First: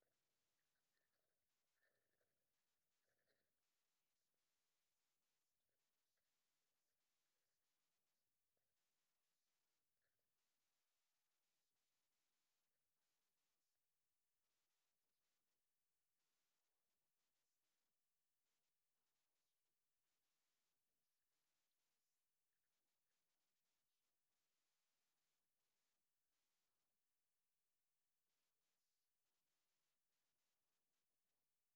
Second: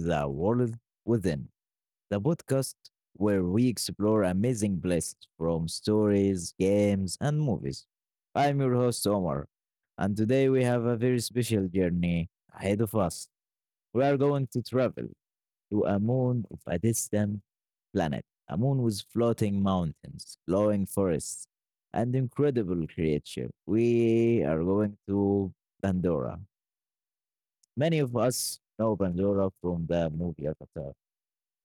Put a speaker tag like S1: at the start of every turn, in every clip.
S1: The World Within, the podcast where we explore amazing bliss from stories, games, and movies. I'm your host, Omar, and today we have a very special journey ahead of us. We are going to travel to a moon of a distant planet, a moon with floating mountains, glowing forests, and incredible creature. We are going to Pandora. Many of us know Pandora from the movie Avatar,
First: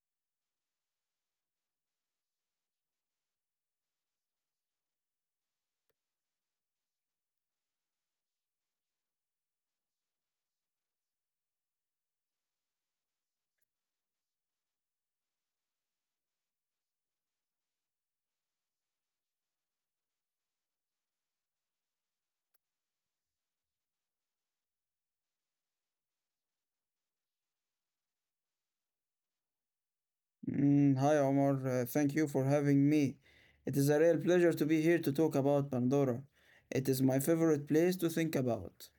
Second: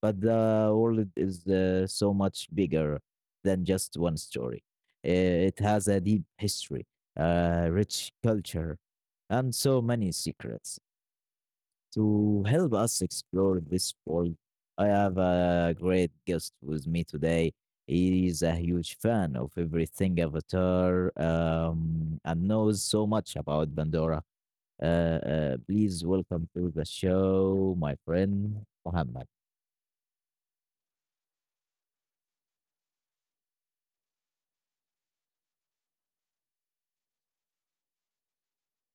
S1: but the world is so much bigger than just one story. It has a deep history, a rich culture, and so many secrets. To help us explore this world, I have a great guest with me today. He is a huge fan of everything Avatar and knows so much about Pandora please welcome to the show, my friend Muhammad.
S2: Hi Omar, thank you for having me. It is a real pleasure to be here to talk about Pandora. It is my favorite place to think about.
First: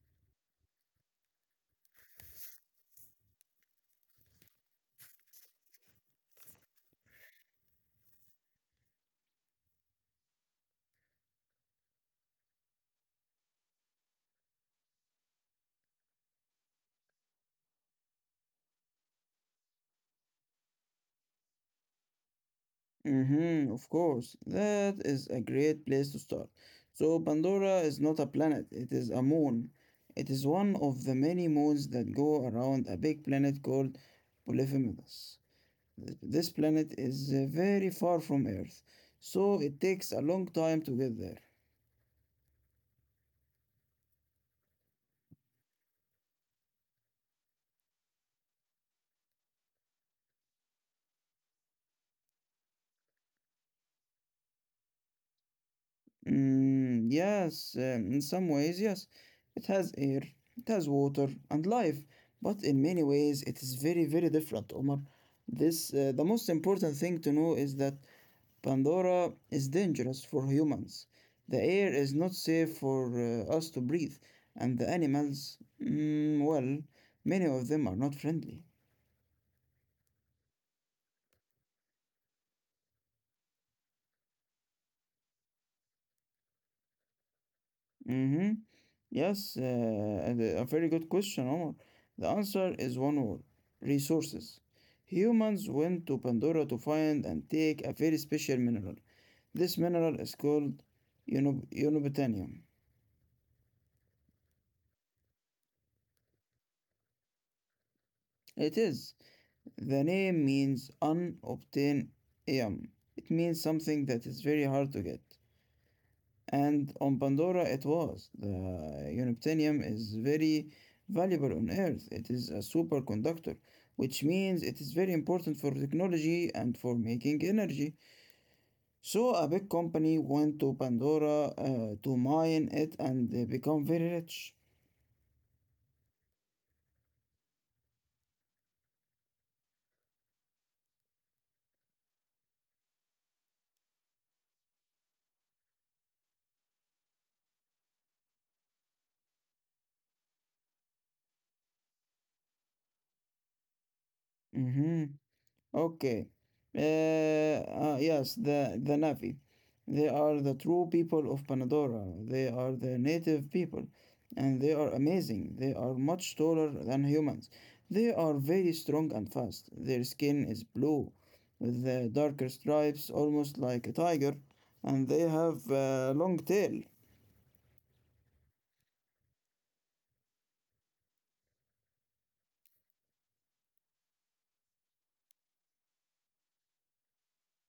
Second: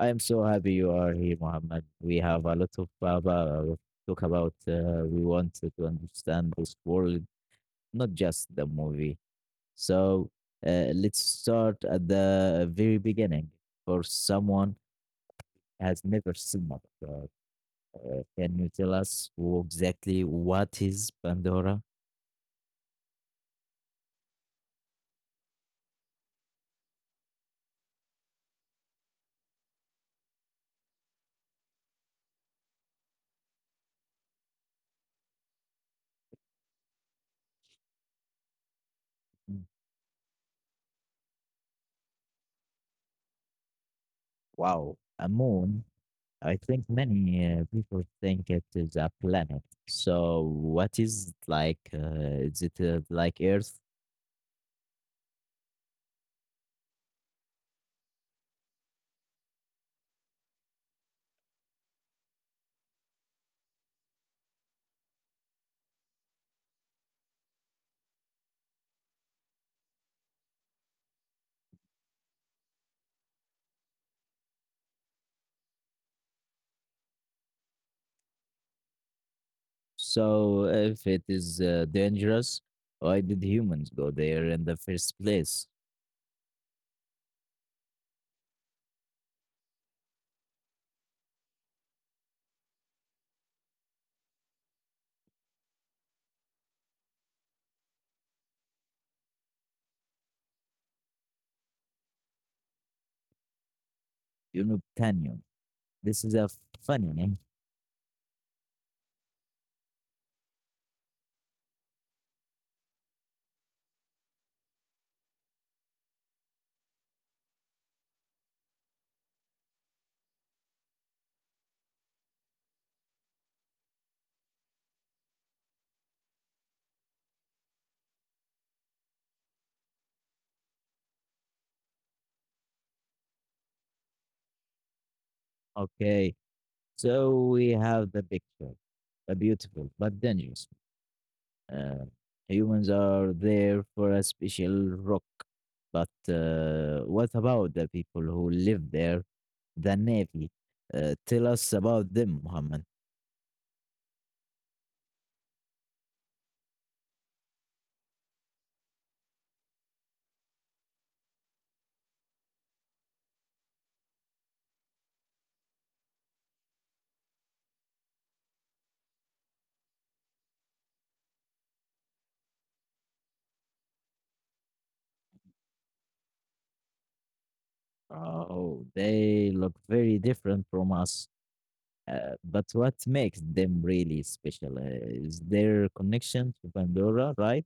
S1: I am so happy you are here, Muhammad. We have a lot of Baba to talk about. We want to understand this world, not just the movie. So let's start at the very beginning. For someone has never seen it, can you tell us who exactly what is Pandora?
S2: Mm-hmm, of course, that is a great place to start. So, Pandora is not a planet, it is a moon. It is one of the many moons that go around a big planet called Polyphemous. This planet is very far from Earth, so it takes a long time to get there.
S1: Wow, a moon. I think many people think it is a planet. So what is like? Is it like Earth?
S2: Yes, in some ways, yes. It has air, it has water and life, but in many ways it is very, very different, Omar. This The most important thing to know is that Pandora is dangerous for humans. The air is not safe for us to breathe, and the animals, well, many of them are not friendly.
S1: So if it is dangerous, why did humans go there in the first place?
S2: Mm-hmm. Yes, and a very good question, Omar. The answer is one word: resources. Humans went to Pandora to find and take a very special mineral. This mineral is called unobtainium.
S1: You, this is a funny name.
S2: It is. The name means unobtainium. It means something that is very hard to get. And on Pandora it was. The unobtainium is very valuable on Earth. It is a superconductor, which means it is very important for technology and for making energy. So a big company went to Pandora to mine it and they become very rich.
S1: Okay, so we have the picture, a beautiful but dangerous. Uh, Humans are there for a special rock. But what about the people who live there, the Navy? Tell us about them, Muhammad.
S2: Mhm. Okay. Uh, yes, the Navi. They are the true people of Pandora. They are the native people. And they are amazing. They are much taller than humans. They are very strong and fast. Their skin is blue, with darker stripes, almost like a tiger. And they have a long tail.
S1: Oh, they look very different from us. But what makes them really special is their connection to Pandora, right?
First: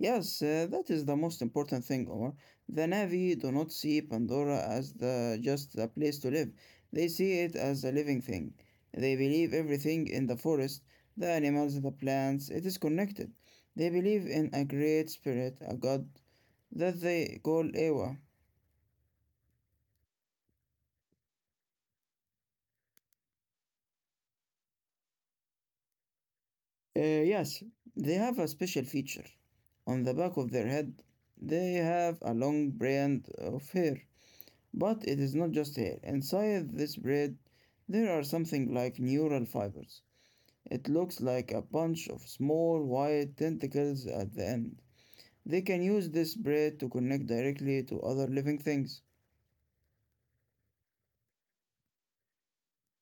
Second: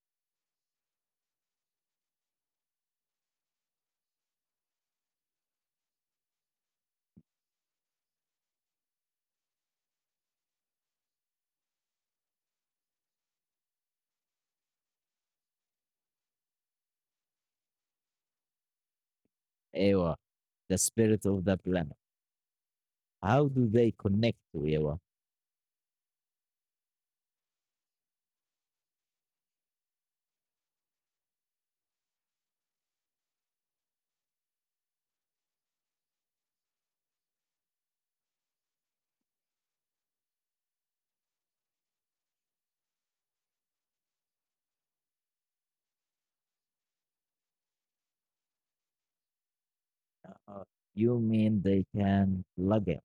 S2: Yes, that is the most important thing, Omar. The Na'vi do not see Pandora as the just a place to live. They see it as a living thing. They believe everything in the forest, the animals, the plants, it is connected. They believe in a great spirit, a god that they call Ewa.
S1: Ewa, the spirit of the planet. How do they connect to Ewa?
S2: Yes, they have a special feature. On the back of their head, they have a long brand of hair. But it is not just hair. Inside this bread, there are something like neural fibers. It looks like a bunch of small white tentacles at the end. They can use this bread to connect directly to other living things.
S1: Uh, you mean they can plug in?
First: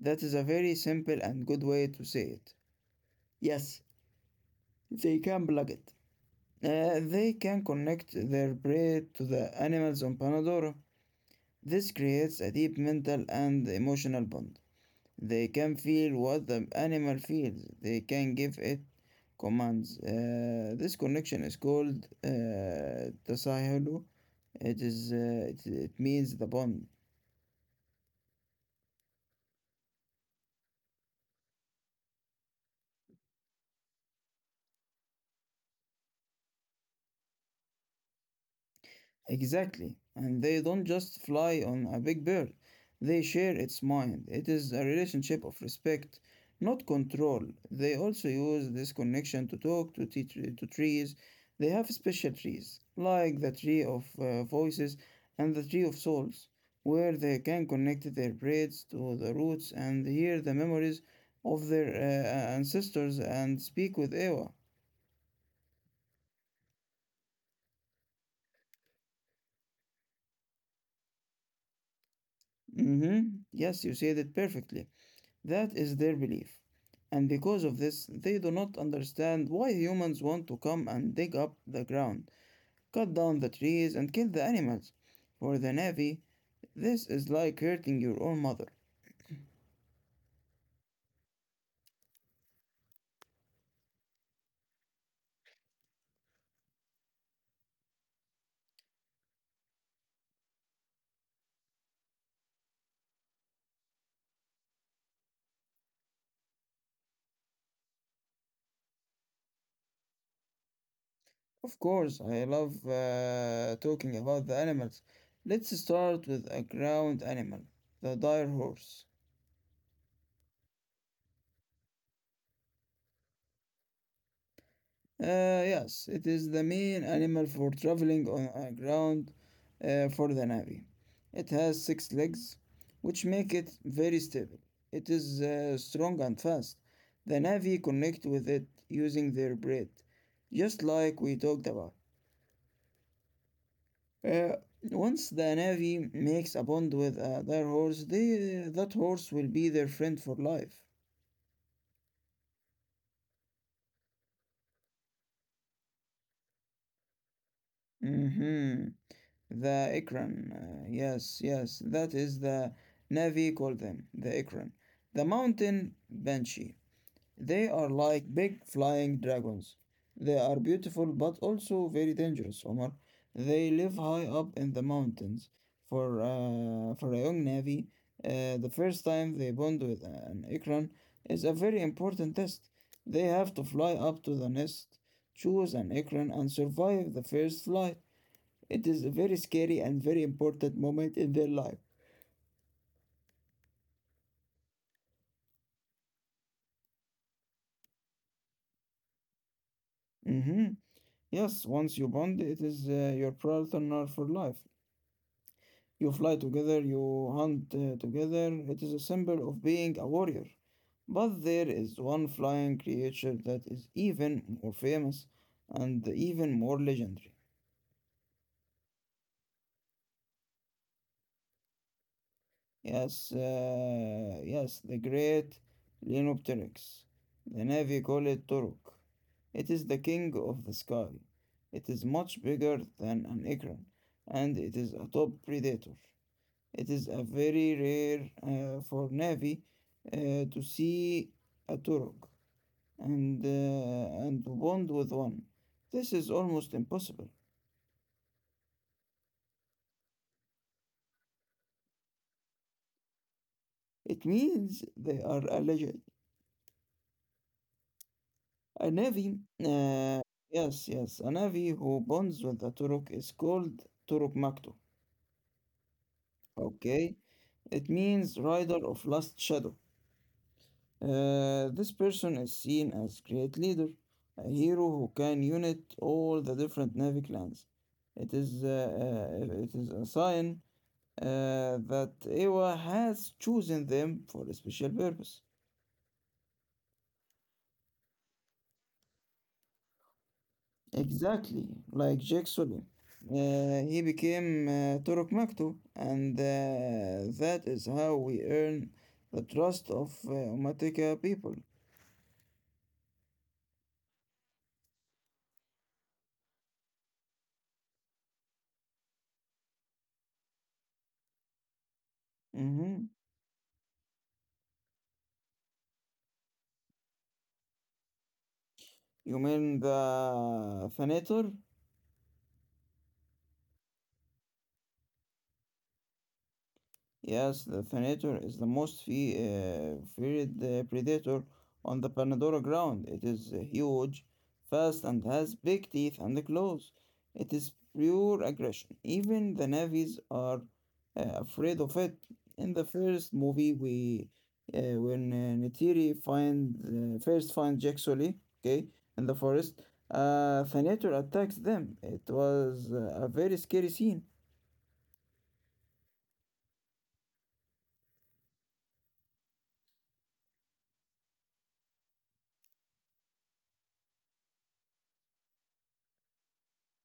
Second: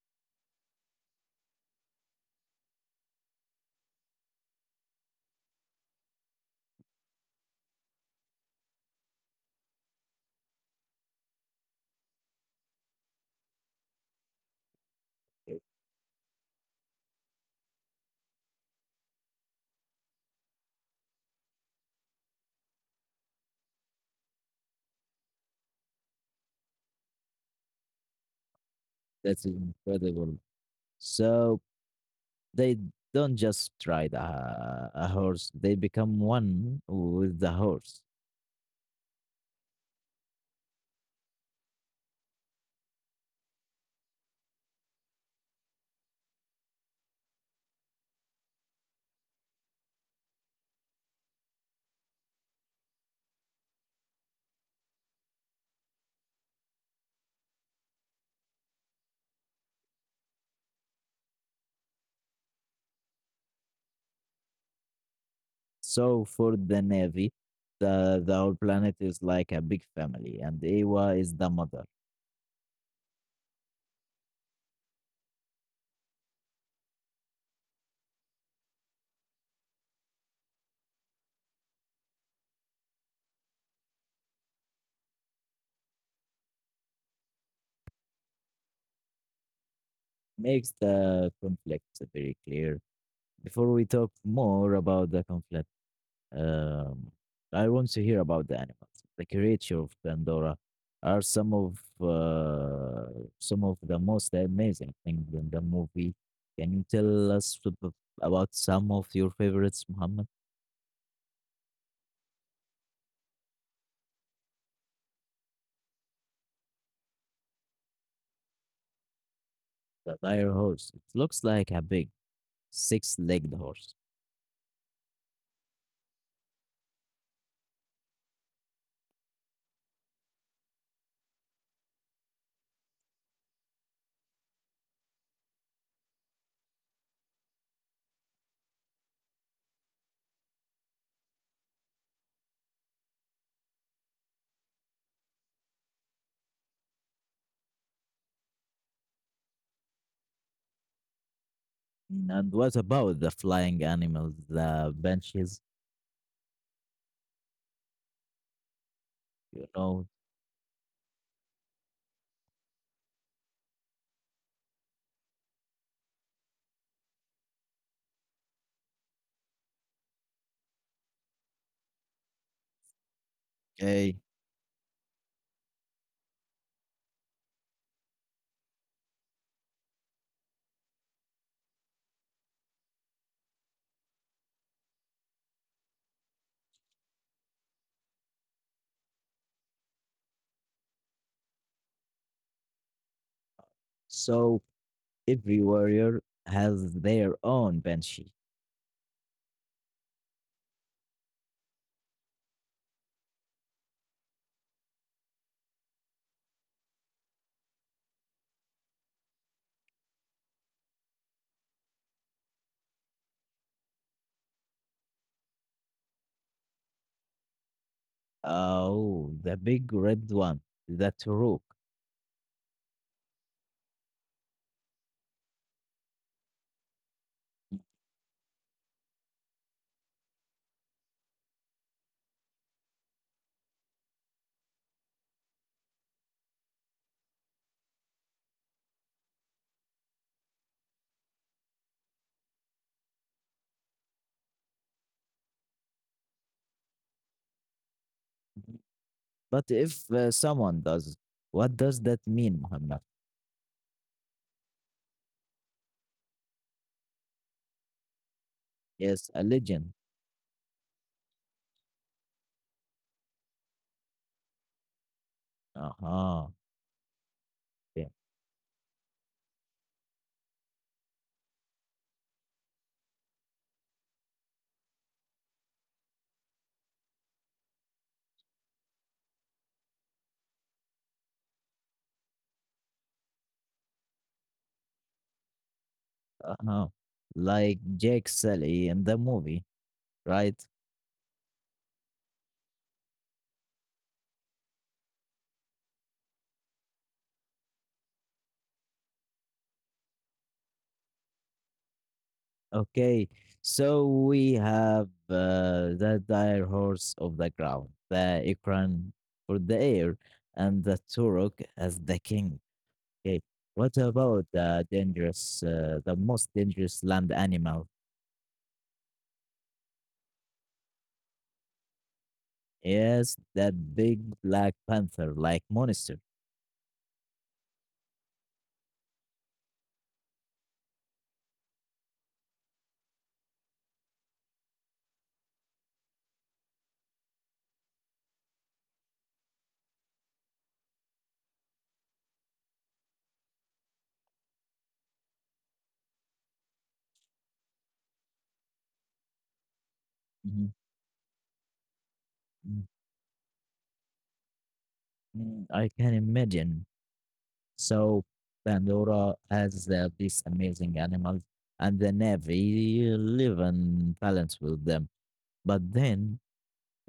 S2: That is a very simple and good way to say it. Yes, they can plug it. They can connect their bread to the animals on Panadora. This creates a deep mental and emotional bond. They can feel what the animal feels. They can give it commands. This connection is called تساهل. It is it means the bond.
S1: That's incredible. So they don't just ride a horse; they become one with the horse.
S2: Exactly. And they don't just fly on a big bird, they share its mind. It is a relationship of respect, not control. They also use this connection to talk to trees. They have special trees, like the tree of voices and the tree of souls, where they can connect their braids to the roots and hear the memories of their ancestors and speak with Ewa.
S1: So for the Navy, the whole planet is like a big family, and Ewa is the mother.
S2: Mm-hmm. Yes, you said it perfectly. That is their belief. And because of this, they do not understand why humans want to come and dig up the ground, cut down the trees, and kill the animals. For the Navy, this is like hurting your own mother.
S1: Makes the conflict very clear. Before we talk more about the conflict, um, I want to hear about the animals. The creature of Pandora are some of the most amazing things in the movie. Can you tell us about some of your favorites, Muhammad?
S2: Of course, I love talking about the animals. Let's start with a ground animal, the dire horse.
S1: The dire horse. It looks like a big six-legged horse.
S2: Yes, it is the main animal for traveling on ground for the Navy. It has 6 legs, which make it very stable. It is strong and fast. The Navy connect with it using their breath, just like we talked about. Uh, Once the Navy makes a bond with their horse, that horse will be their friend for life.
S1: And what about the flying animals, the benches,
S2: Mm-hmm.
S1: you
S2: The
S1: know?
S2: Ikram. Yes, that is the Navy call them, the Ikram. The mountain banshee. They are like big flying dragons. They are beautiful but also very dangerous, Omar. They live
S1: Okay.
S2: high up in the mountains. For a young Navy, the first time they bond with an Ikram is a very important test. They have to fly up to the nest, choose an Ikram, and survive the first flight. It is a very scary and very important moment in their life.
S1: So every warrior has their own banshee.
S2: Mhm. Yes, once you bond, it is your partner for life. You fly together, you hunt together. It is a symbol of being a warrior. But there is one flying creature that is even more famous and even more legendary.
S1: Oh, the big red one, the Turuk.
S2: Yes, the great Lenopteryx. The Navy call it Turok. It is the king of the sky. It is much bigger than an acorn, and it is a top predator. It is a very rare for Navy to see a Turok and and to bond with one. This is almost impossible.
S1: But if someone does, what does that mean, Muhammad?
S2: It means they are alleged. A navy,
S1: Yes, a legend.
S2: yes, a navy who bonds with the Turok is called Turok Makto.
S1: Uh-huh.
S2: Okay, it
S1: Yeah.
S2: means Rider of Last Shadow. This person is seen as great leader, a hero who can unite all the different Na'vi clans. It is a sign that Ewa has chosen them for a special purpose.
S1: Uh-huh. Like Jake Sully in the movie, right?
S2: Exactly, like Jake Sully. He became Turok Maktoum, and that is how we earn the trust of Umatika people.
S1: Okay, so we have the dire horse of the ground, the ikran for the air, and the turok as the king.
S2: hmm
S1: Okay, what about the dangerous, the most dangerous land animal?
S2: You mean the Fanator?
S1: Yes, that big black panther, like monster.
S2: Yes, the Thanator is the most feared predator on the Pandora ground. It is huge, fast, and has big teeth and claws. It is pure aggression. Even the navies are afraid of it. In the first movie, we when Neytiri find first finds Jaxoli, okay, in the forest,
S1: Mhm,
S2: Thanator attacks them. It
S1: mhm,
S2: was a very scary scene.
S1: mm, I can imagine. So Pandora has these amazing animals, and the Navy live in balance with them. But then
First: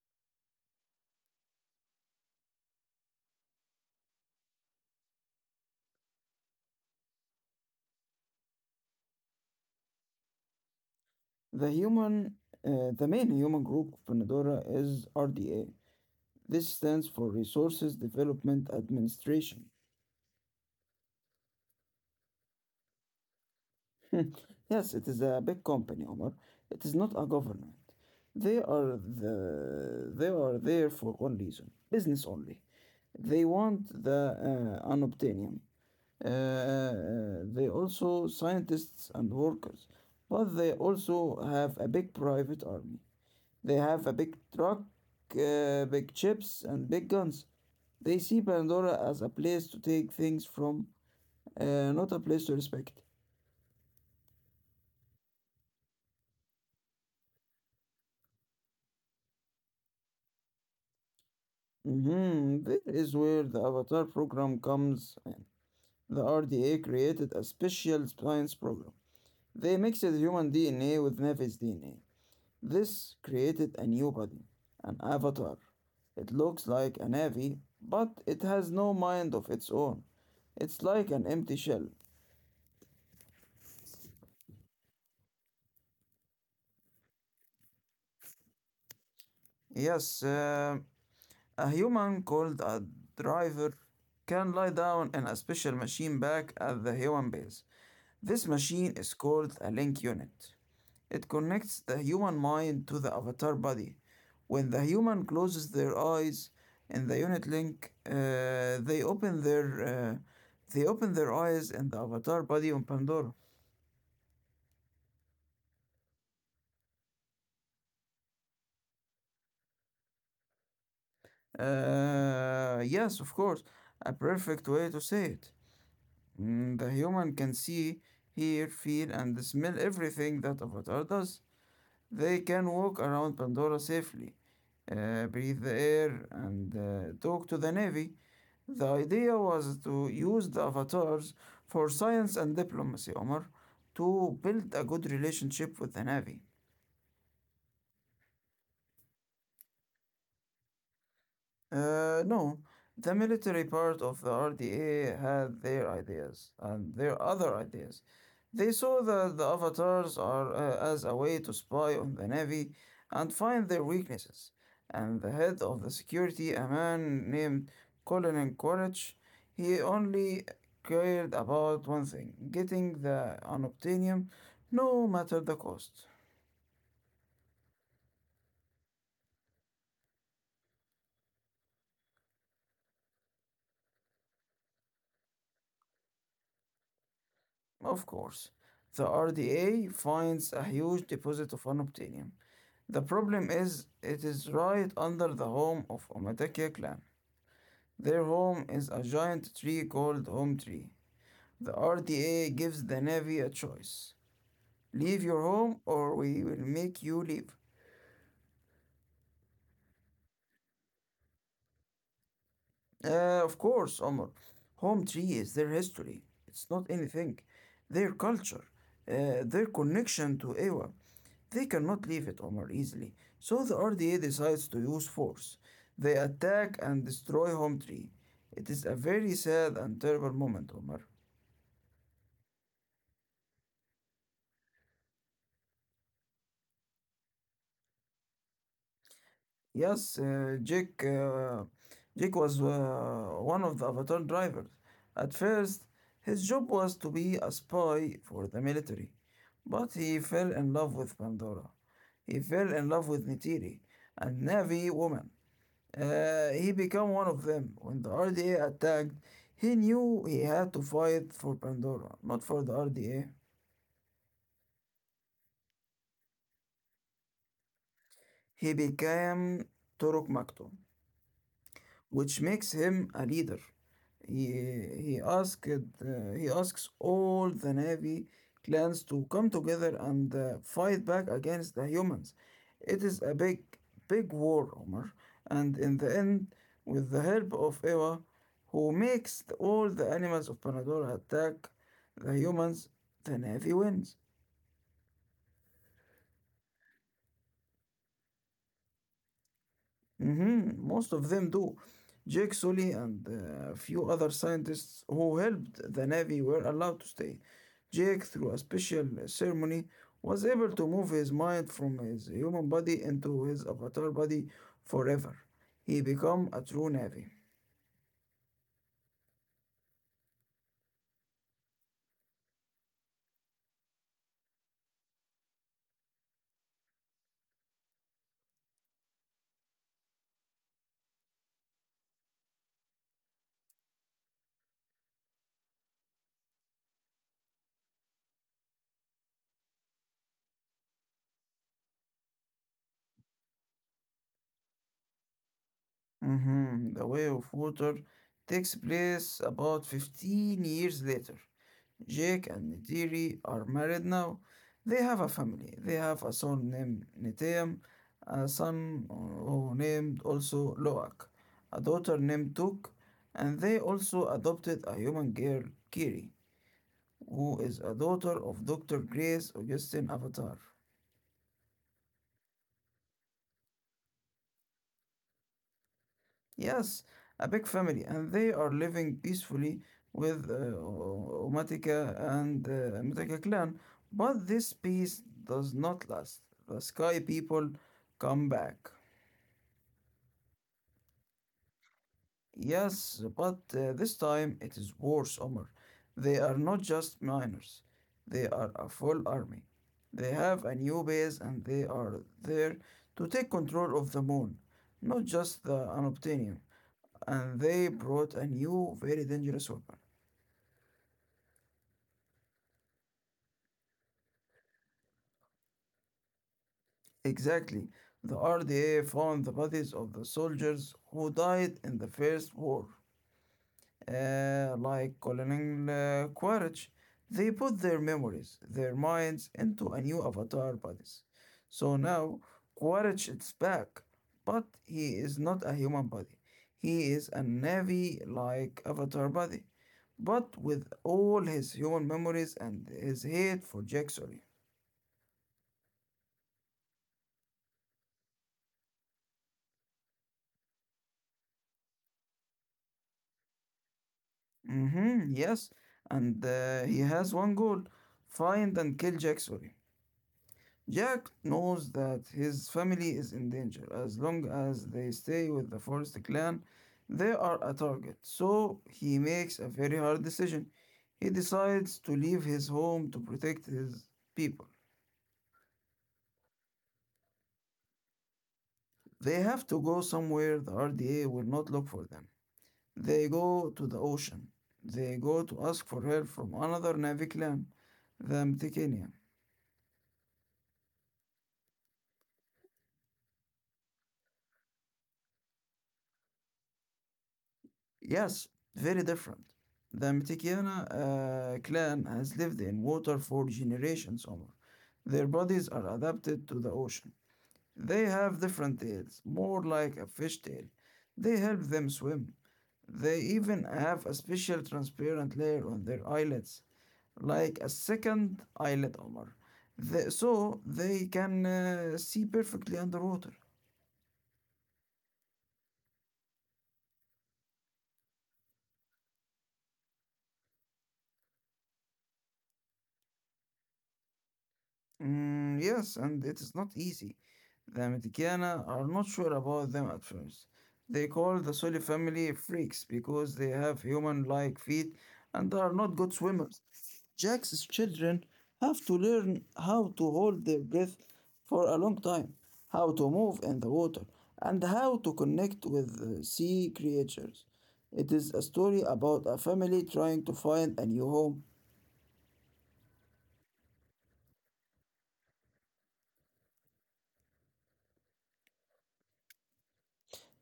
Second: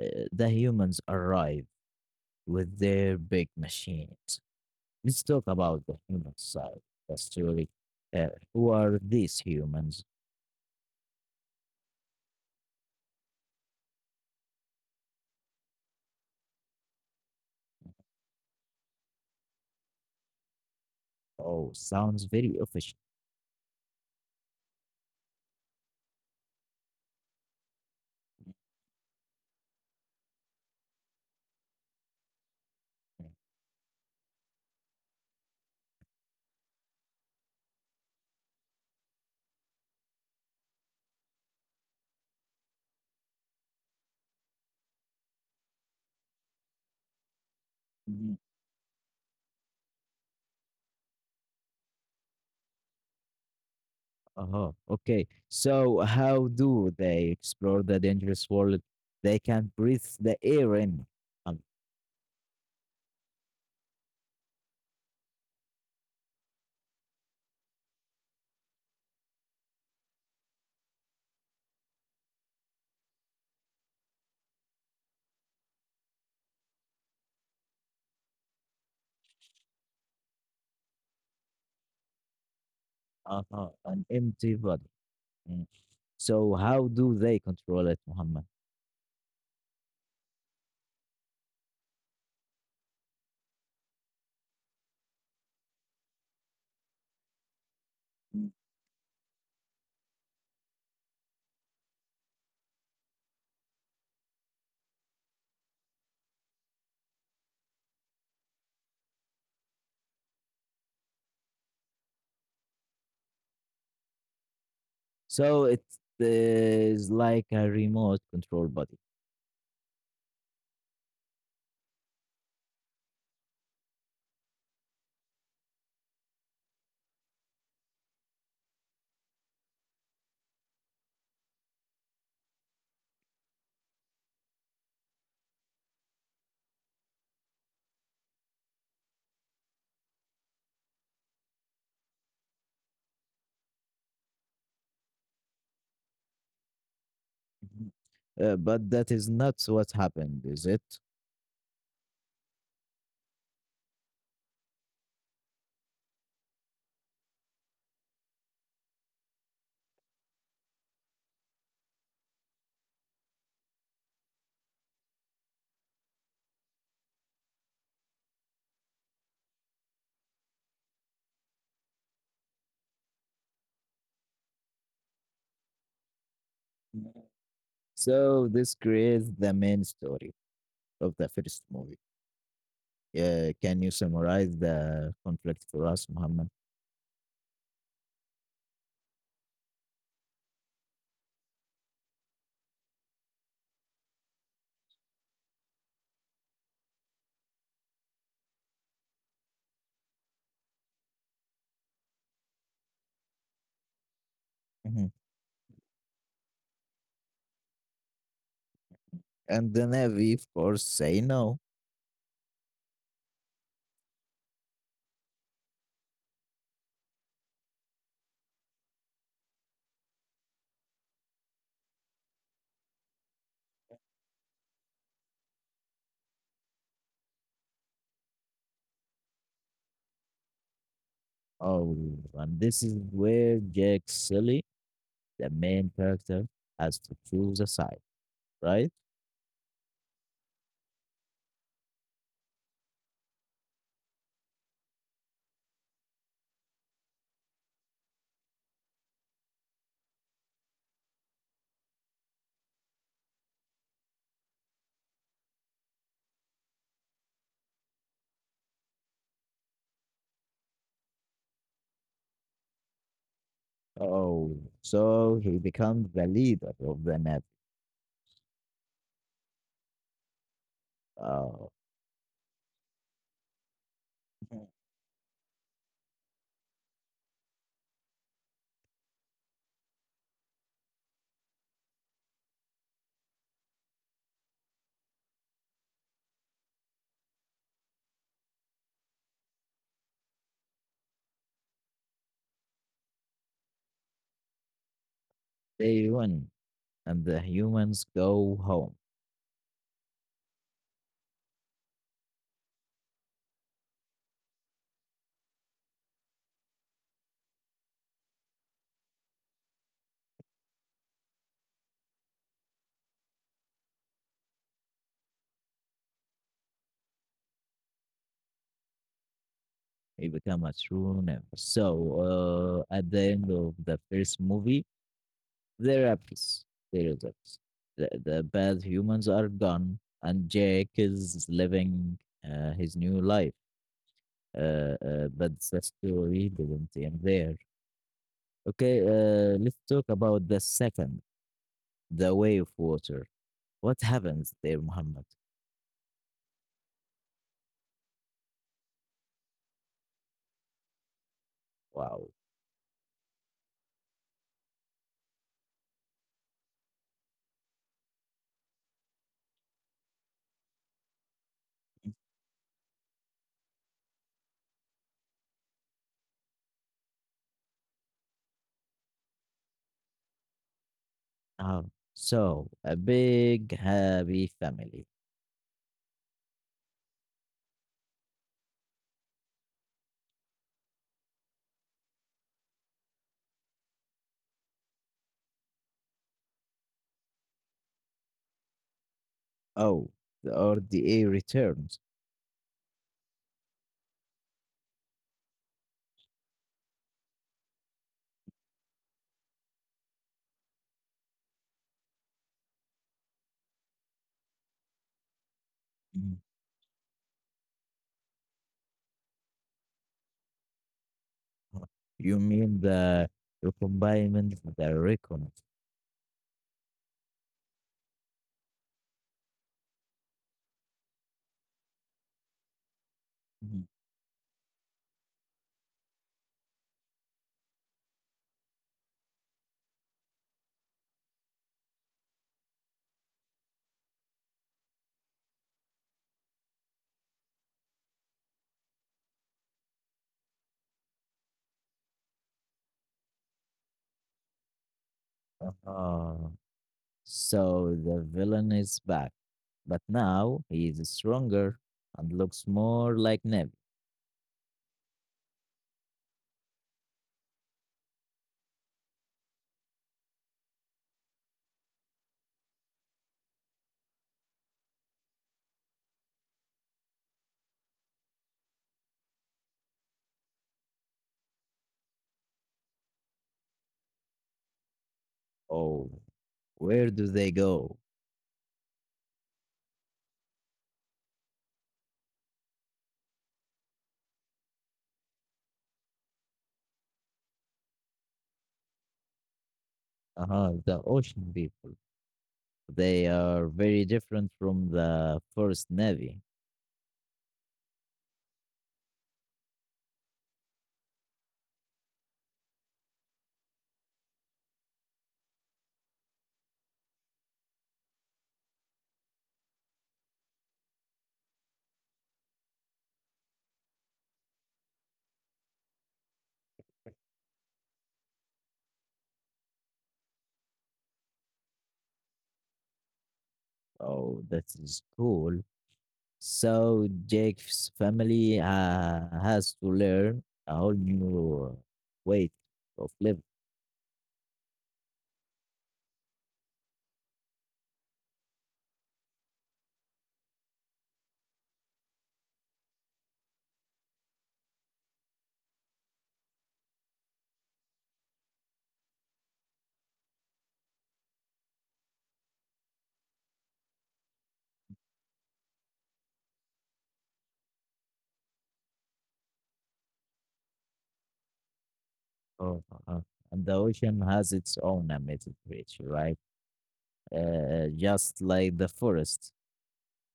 S1: the humans arrive with their big machines. Let's talk about the human side of the story. uh, who are these humans?
S2: The human, the main human group of Pandora is RDA. This stands for Resources Development Administration.
S1: Oh, sounds very official.
S2: Yes, it is a big company, Omar. It is not a government. They are there for one reason: business only. They want the unobtainium. They also scientists and workers, but they also have a big private army. They have a big truck, big chips, and big guns. They see
S1: Mhm.
S2: Pandora as a place to take things from, not a place to respect.
S1: Uh-huh. Okay. So how do they explore the dangerous world? They can breathe the air in, um,
S2: Mm-hmm. This is where the Avatar program comes in. The RDA created a special science program. They mixed human DNA with Nevi's DNA. This created a new body, an avatar. It looks like a Navi, but it has no mind of its own. It's like an empty shell.
S1: uh-huh, an empty body. Mm. So how do they control it, Muhammad?
S2: Yes, a human called a driver can lie down in a special machine back at the human base. This
S1: Mm.
S2: machine is called a link unit. It connects the human mind to the avatar body. When the human closes their eyes in the unit link, they open their uh, they open their eyes in the avatar body on Pandora.
S1: So it is like a remote control body.
S2: Yes, of course, a perfect way to say it. The human can see, hear, feel, and smell everything that Avatar does. They can walk around Pandora safely, breathe the air, and talk to the Navy. The idea was to use the Avatars for science and diplomacy, Omar, to build a good relationship with the Navy.
S1: But that is not what happened, is it?
S2: No, the military part of the RDA had their ideas and their other ideas. They saw that the avatars are as a way to spy on the Navy and find their weaknesses. And the head of the security, a man named Colin Quaritch, he only cared about one thing: getting the unobtainium, no matter the cost.
S1: So this creates the main story of the first movie. Can you summarize the conflict for us, Muhammad?
S2: Of course, the RDA finds a huge deposit of unobtainium. The problem is, it is right under the home of Omatake clan. Their home is a giant tree called Home Tree. The RDA gives the Navy a choice.
S1: Mhm.
S2: Leave your home or we will make you leave.
S1: And the Navy, of course, say no.
S2: Of course, Omar. Home Tree is their history. It's not anything. Their culture. Their connection to Ewa. They cannot leave it, Omar, easily, so the RDA decides to use force. They attack and destroy Home Tree. It is a very sad and terrible moment, Omar.
S1: Oh, and this is where Jack Sully, the main character, has to choose a side, right?
S2: Yes, Jake was one of the Avatar drivers. At first, his job was to be a spy for the military, but he fell in love with Pandora. He fell in love with Nitiri, a Navi woman. He became one of them. When the RDA attacked, he knew he had to fight for Pandora, not for the RDA.
S1: Oh, so he becomes the leader of the Navy.
S2: He became Turok Maktoum,
S1: Oh.
S2: which makes him a leader. He,
S1: Mhm.
S2: he asks all the Na'vi clans to come together and fight back against the humans. It is a big, big war, Omar. And in the end, with the help of Ewa, who makes all the animals of Panadora attack the humans, the Na'vi wins.
S1: They win, and the humans go home.
S2: Mhm. Most of them do. Jake Sully and a few other scientists who helped the Navy were allowed to stay. Jake, through a special ceremony, was able to move his mind from his human body into his avatar body forever. He became a true Navy.
S1: He become a true name. So at the end of the first movie, they're at peace. They're at, the bad humans are gone, and Jake is living his new life. But the story didn't end there. Okay, let's talk about the second, the way of water. What happens there, Muhammad?
S2: Mhm. The Way of Water takes place about 15 years later.
S1: Wow.
S2: Jake and Nadiri are married now. They have a family. They have a son named Nitam, a son who named also Loak, a daughter named Tuk, and they also adopted a human girl, Kiri, who is a daughter of Dr. Grace Augustine Avatar.
S1: Oh, so a big happy family.
S2: Yes, a big family, and they are living peacefully with Omatica and Omatica clan. But this peace does not last. The Sky people come back.
S1: Oh, the RDA returns.
S2: Yes, but this time it is worse, Omar. They are not just miners, they are a full army. They have a new base and they are there to take control of the moon, not just the unobtainium, and they brought a new, very dangerous weapon.
S1: You mean the recombinant, the recon.
S2: Exactly. The RDA found the bodies of the soldiers who died in the First War,
S1: Mhm.
S2: like Colonel Quaritch. They put their memories, their minds, into a new avatar bodies. So now Quaritch is back, but he is not a human body. He is a Navy-like avatar body, but with all his human memories and his hate for Jack Sully.
S1: Uh, so the villain is back, but now he is stronger and looks more like Neb.
S2: Mm-hmm, yes, and he has one goal: find and kill Jack Sawyer. Jack knows that his family is in danger. As long as they stay with the Forest clan, they are a target. So he makes a very hard decision. He decides to leave his home to protect his people.
S1: Oh, where do they go?
S2: They have to go somewhere the RDA will not look for them. They go to the ocean. They go to ask for help from another Navy clan, the Mtikinian.
S1: Uh-huh, the ocean people. They are very different from the first Navy.
S2: Yes, very different. The Mitikiana clan has lived in water for generations, Omar. Their bodies are adapted to the ocean. They have different tails, more like a fish tail. They help them swim. They even have a special transparent layer on their eyelids, like a second eyelid, Omar. So they can see perfectly underwater.
S1: Oh, that is cool. So Jake's family has to learn a whole new way of living.
S2: Mm, yes, and it is not easy. The Medicana are not sure about them at first. They call the Soli family freaks because they have human like feet and are not good swimmers. Jack's children have to learn how to hold their breath for a long time, how to move in the water, and how to connect with sea creatures. It is a story about a family trying to find a new home.
S1: Oh, and the ocean has its own amazing creature, right? Just like the forest.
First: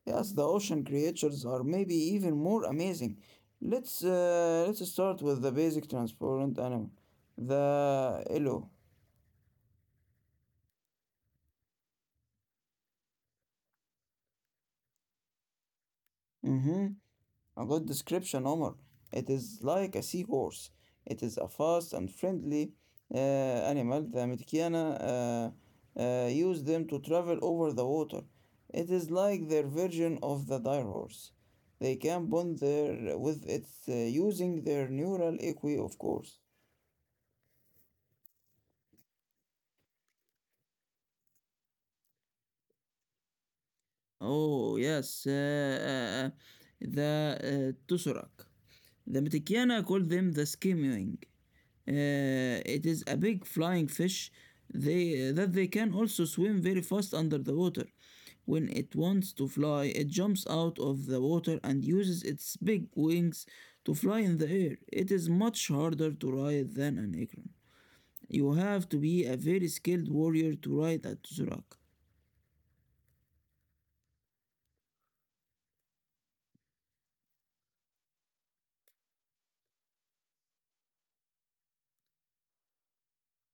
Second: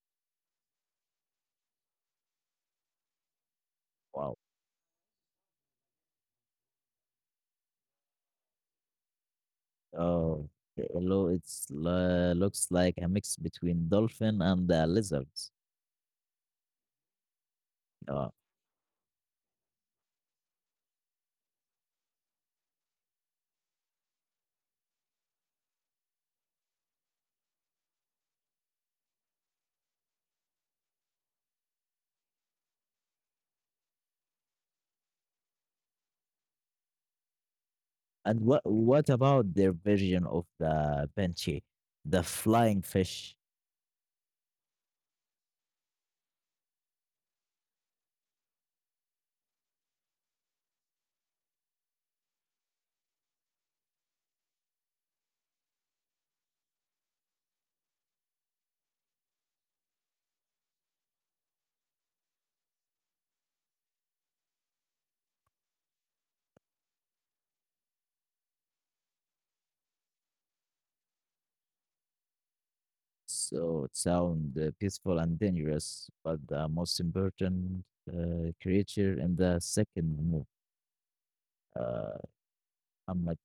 S2: Yes, the ocean creatures are maybe even more amazing. Let's
S1: Wow.
S2: uh, let's start with the basic transparent animal, the elo.
S1: Oh, hello. It's looks like a mix between dolphin and the lizards.
S2: Mm-hmm. A good
S1: Uh,
S2: description, Omar. It is like a seahorse. It is a fast and friendly animal. The Metikiana use them to travel over the water. It is like their version of the dire horse. They can bond their with it using their neural equi, of course.
S1: and what about their version of the banshee, the flying fish?
S2: Oh, yes. The Tusarak. The Metikiana call them the skimming. Uh, it is a big flying fish that they can also swim very fast under the water. When it wants to fly, it jumps out of the water and uses its big wings to fly in the air. It is much harder to ride than an acorn. You have to be a very skilled warrior to ride a Tusarak.
S1: So it sounds peaceful and dangerous, but the most important creature in the second move. Uh, Ahmad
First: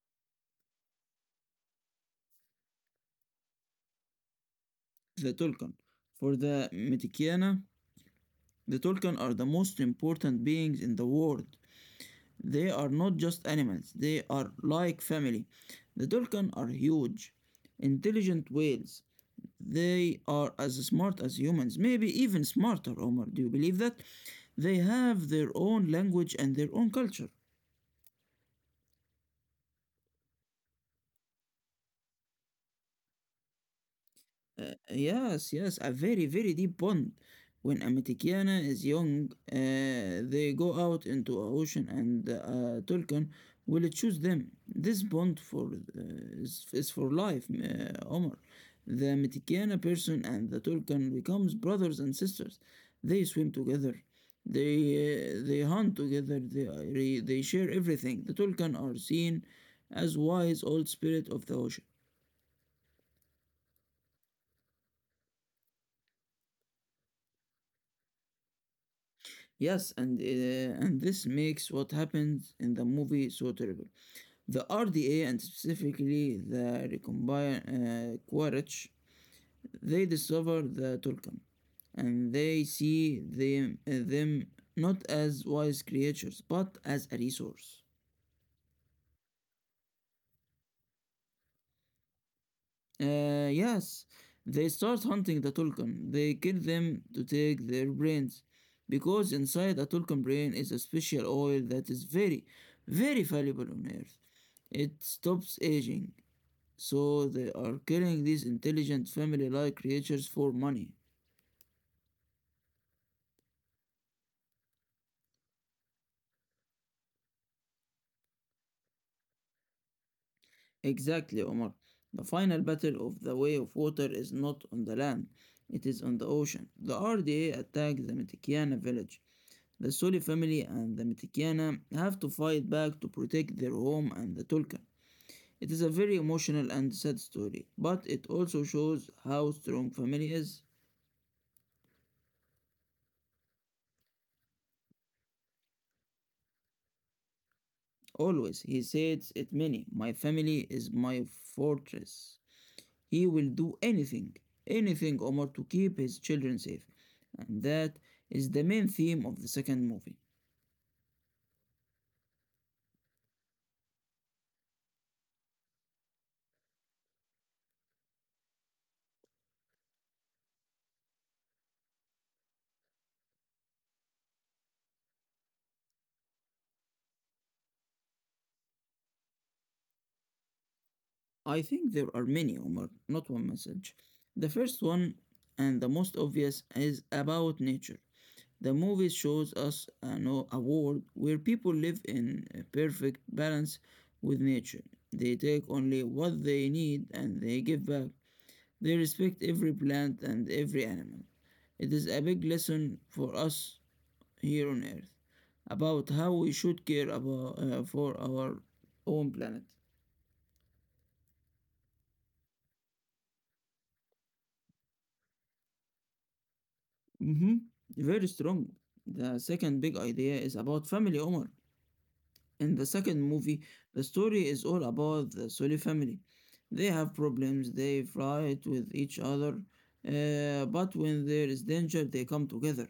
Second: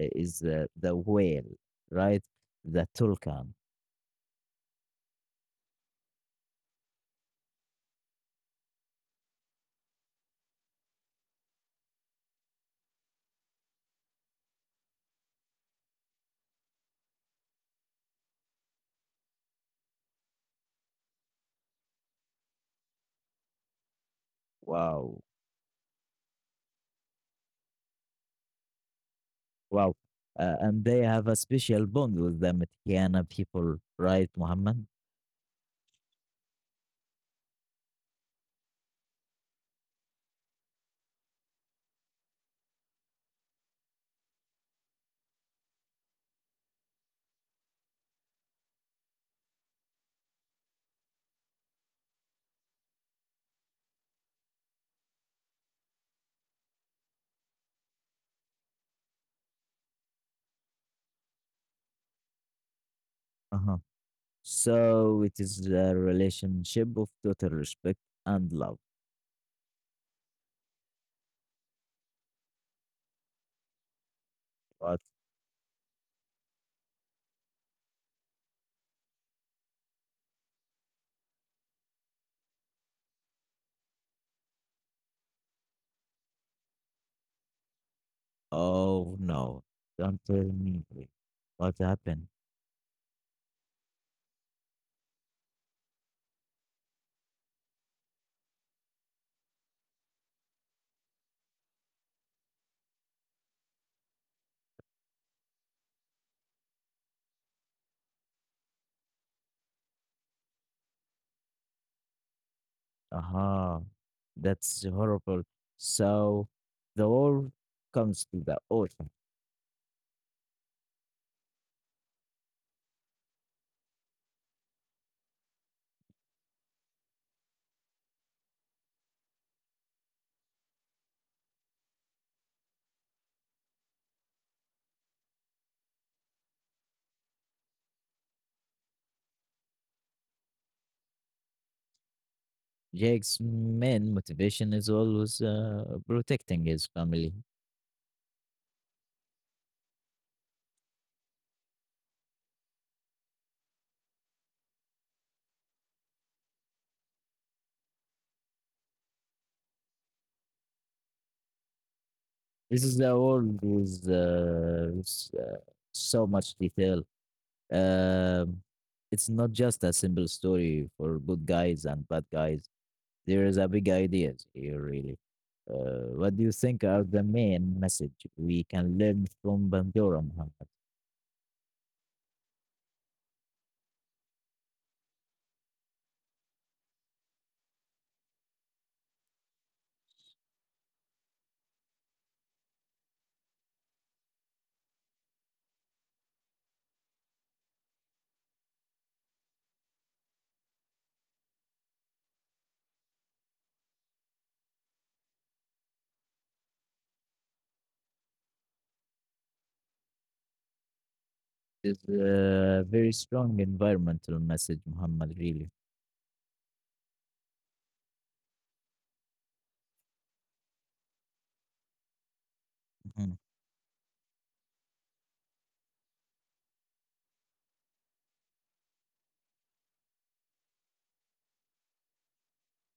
S1: is the whale, right? The Tulkan.
S2: The Tulkan. For the Metikiana. The Tolkien are the most important beings in the world. They are not just animals, they are like family. The Tolkien are huge, intelligent whales. They are as smart as humans, maybe even smarter, Omar. Do you believe that? They
S1: Wow,
S2: have their own language and their own culture.
S1: wow. And they have a special bond with the Metiana people, right, Muhammad?
S2: Yes, yes, a very, very deep bond. When a Metikiana is young, they go out into a ocean and Tulkan will choose them. This bond is for life, Omar. The Metikiana person and the Tulkan becomes brothers and sisters. They swim together. They hunt together. They share everything. The Tulkan are seen as wise old spirit of the ocean.
S1: Uh-huh. So it is a relationship of total respect and love.
S2: Yes, and and this makes what happens in the movie so terrible. The
S1: But
S2: RDA, and specifically the Recombine Quaritch, they discover the Tulkan, and they see them not as wise creatures but as a resource.
S1: oh no, don't tell me what happened.
S2: Yes, they start hunting the Tulkan. They kill them to take their brains, because inside the Tulkan brain is a special oil that is very, very valuable on Earth. It stops aging, so they are killing these intelligent family-like creatures for money.
S1: Uh-huh. That's horrible. So the war comes to the ocean.
S2: Exactly, Omar. The final battle of the way of water is not on the land, it is on the ocean. The RDA attack the Mitikiana village. The Soli family and the Mitikiana have to fight back to protect their home and the Tulkan. It is a very emotional and sad story, but it also shows how strong family is.
S1: Jack's main motivation is always protecting his family.
S2: Always, he says it many. My family is my fortress. He will do anything, anything Omar, to keep his children safe. And that is the main theme of the second movie.
S1: This is the world with, uh, so much detail. Um it's not just a simple story for good guys and bad guys. There is a big ideas here, really. What do you think are the main message we can learn from Bandura, Muhammad?
S2: I think there are many Omar, not one message. The first one, and the most obvious, is about nature. The movie shows us a world where people live in a perfect balance with nature. They take only what they need and they give back. They respect every plant and every animal. It is a big lesson for us here on Earth about how we should care about for our own planet.
S1: It's a very strong environmental message, Muhammad, really.
S2: Hmm. Very strong. The second big idea is about family, Omar. In the
S1: Mhm,
S2: second movie, the story is all about the Sully family. They have problems, they fight with each other, but when there is danger, they come together.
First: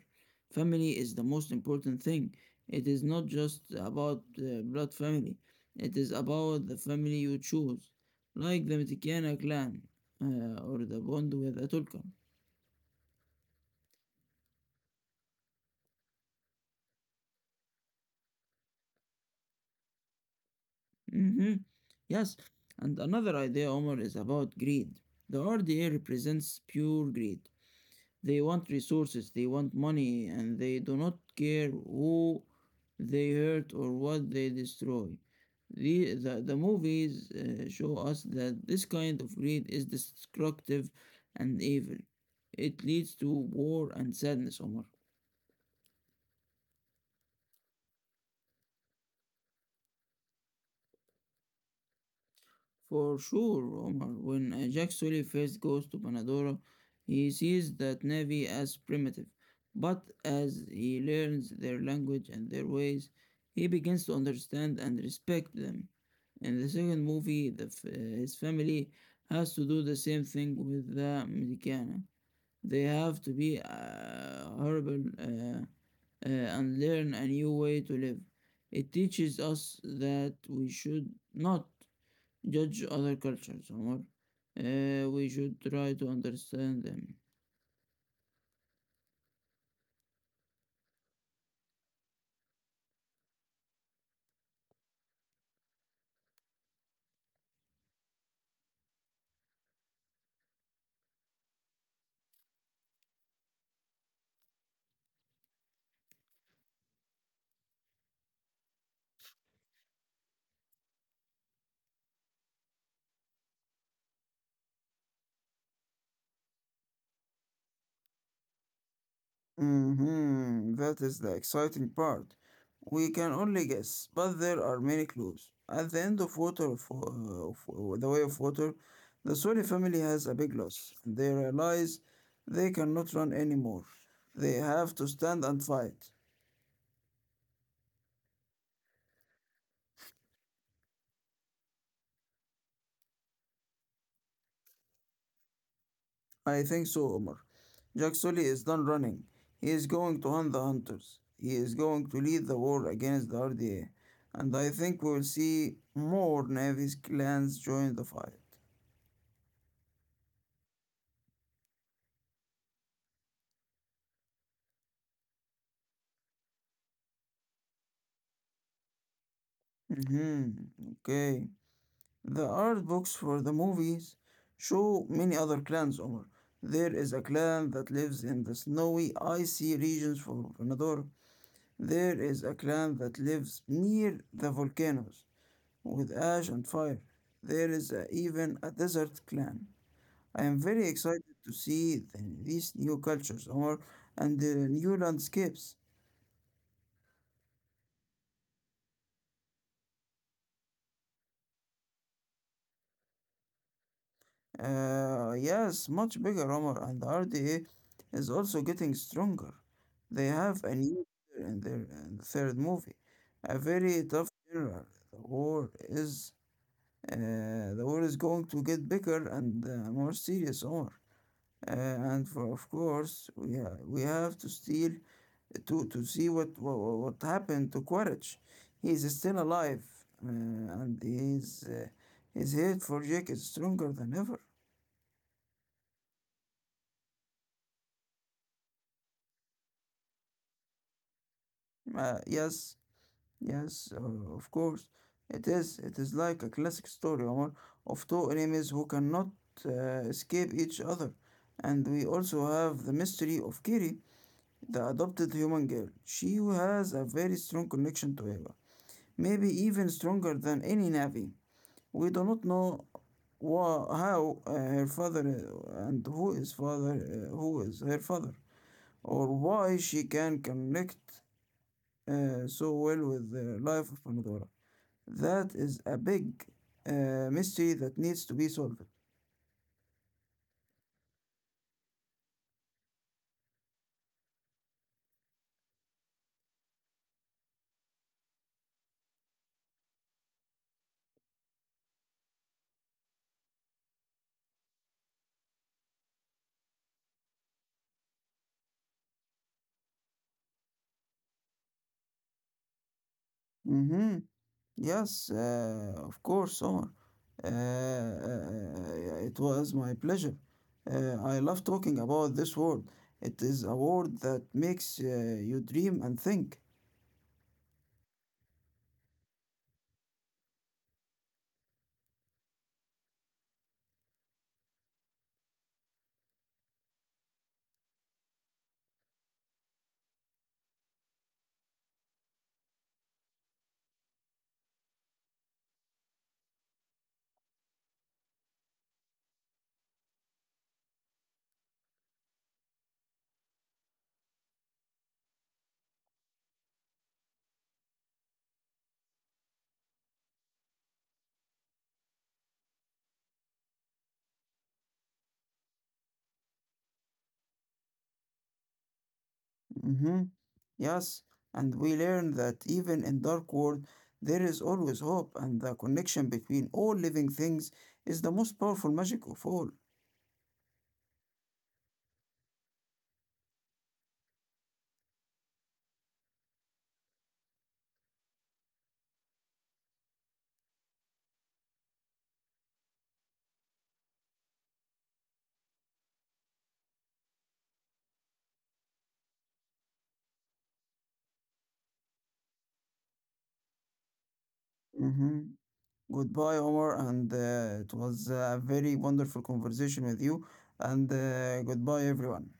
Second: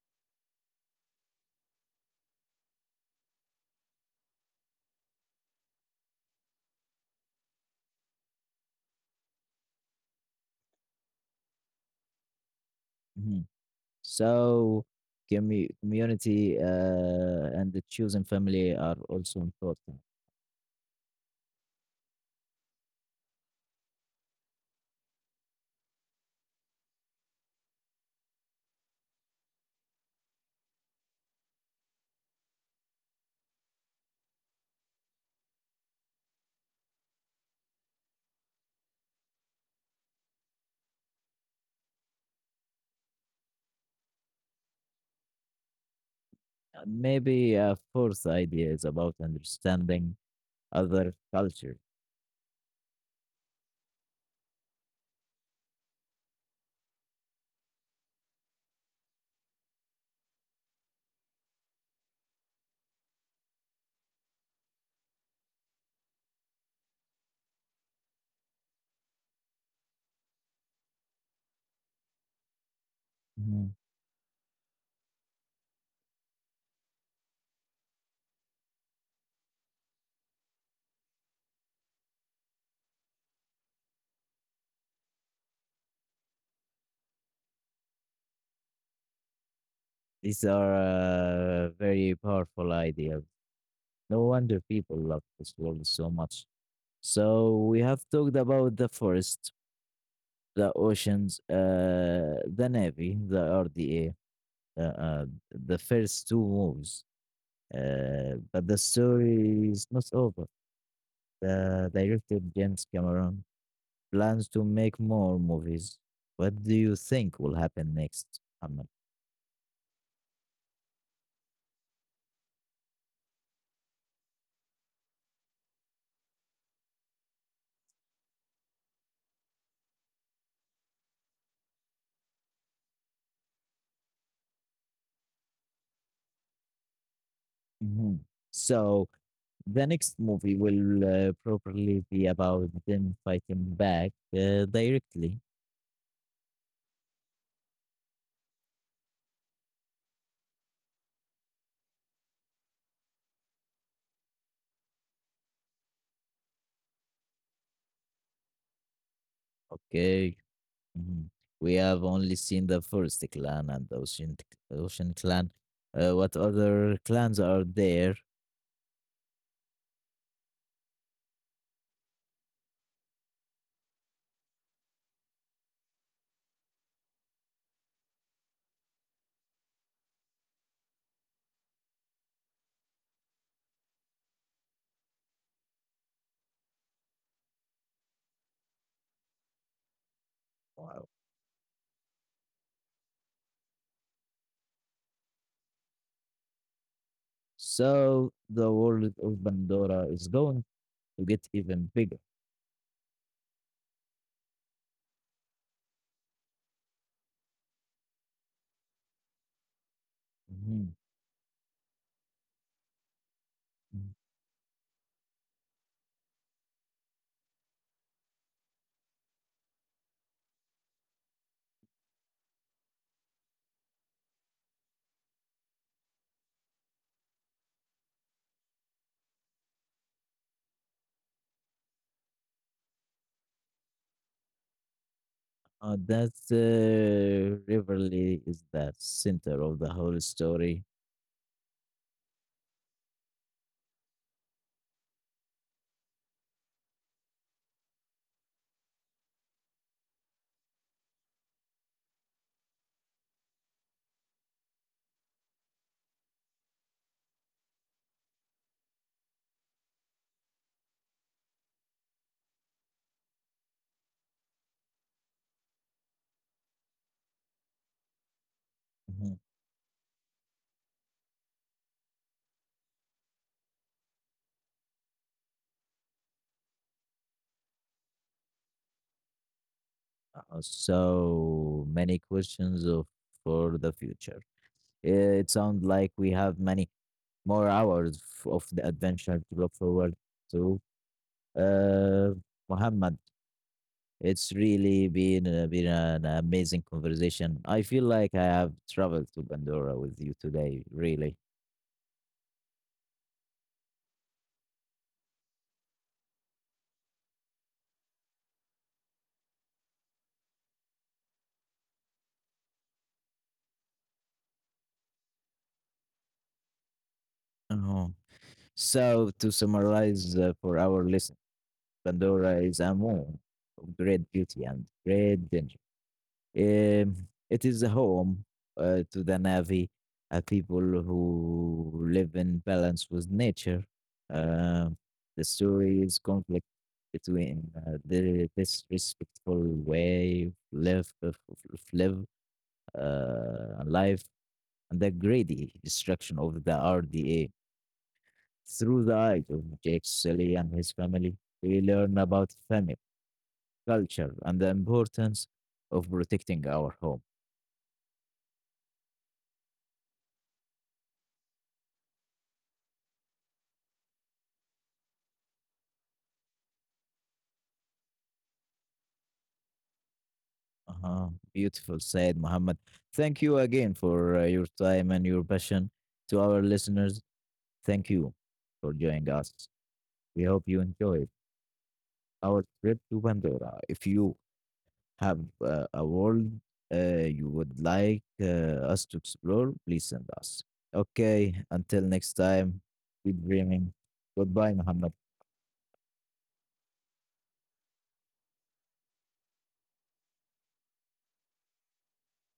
S2: Family is the most important thing. It is not just about blood family, it is about the family you choose, like the Mitikiana clan or the bond with Atulkan.
S1: mhm. So community and the chosen family are also important.
S2: Mm-hmm. Yes, and another idea, Omar, is about greed. The RDA represents pure greed. They want resources, they want money, and they do not care who they hurt or what they destroy. The movies show us that this kind of greed is destructive and evil. It leads to war and sadness, Omar.
S1: Maybe a fourth idea is about understanding other culture.
S2: For sure, Omar, when Jack Sully first goes to Panadora, he sees that Navy as primitive. But as he learns their language and their ways, he begins to understand and respect them. In the second movie, his family has to do the same thing with the Medicana. They have to be
S1: Mhm.
S2: horrible and learn a new way to live. It teaches us that we should not judge other cultures or we should try to understand them.
S1: These are very powerful ideas. No wonder people love this world so much. So we have talked about the forest, the oceans, the navy, the RDA, uh, uh, the first two moves. But the story is not over. The director James Cameron plans to make more movies. What do you think will happen next, Ahmed?
S2: Mm-hmm. That is the exciting part. We can only guess, but there are many clues. At the end of the Way of Water, the Sori family has a big loss. They realize they cannot run anymore. They have to stand and fight.
S1: Mhm. So the next movie will probably be about them fighting back directly.
S2: I think so, Omar. Jack Sully is done running. He is going to hunt the hunters. He is going to lead the war against the RDA. And I think we will see more Navy's clans join the fight.
S1: Okay. Mhm. We have only seen the Forest Clan and the Ocean Clan. What other clans are there?
S2: Hmm. Okay. The art books for the movies show many other clans, Omar. There is a clan that lives in the snowy, icy regions of Venador. There is a clan that lives near the volcanoes, with ash and fire. There is even a desert clan. I am very
S1: Wow.
S2: excited to see these new cultures, Omar, and the new landscapes.
S1: So the world of Pandora is going to get even bigger.
S2: Yes, much bigger, Omar, and the RDA is also getting stronger. They have a new leader in the third movie, a very
S1: Mhm.
S2: tough general. The war is the war is going to get bigger and more serious, Omar. And for of course, we have to steal to see what happened to Quaritch. He is still alive, uh, and his hate for Jake is stronger than ever.
S1: That Riverly is the center of the whole story.
S2: Yes, yes, of course, it is. It is like a classic story, Omar, of two enemies who cannot escape each other. And we also have the mystery of Kiri, the adopted human girl. She has a very strong connection to Eva, maybe even stronger than any Navi. We do not know wha- how her father and who is father who is her father or
S1: Mhm.
S2: why she can connect so well with the life of Pandora. That is a big mystery that needs to be solved.
S1: So many questions of for the future. It sounds like we have many more hours of the adventure to look forward to. Uh, Muhammad, it's really been been an amazing conversation. I feel like I have traveled to Pandora with you today. Really.
S2: Mm-hmm. Yes, of course, Omar. It was my pleasure. I love talking about this word. It is a word that makes you dream and think.
S1: Oh. So to summarize for our listeners. Pandora is a moon of great beauty and great danger. It is a home to the Navi, a people who live in balance with nature. Um the story is conflict between the disrespectful way of live, of- of live life and the greedy destruction of the RDA. Through the eyes of Jake Sully and his family, we learn about family culture and the importance of protecting our home.
S2: Mm-hmm. Yes, and we learn that even in dark world, there is always hope, and the connection between all living things is the most powerful magic of all.
S1: Uh-huh. Beautiful said, Muhammad. Thank you again for your time and your passion. To our listeners, thank you for joining us. We hope you enjoyed our trip to Pandora. If you have a world you would like us to explore, please send us. Okay, until next time, keep dreaming. Goodbye, Muhammad.
S2: Mm-hmm. Goodbye, Omar, and it was a very wonderful conversation with you. And goodbye, everyone.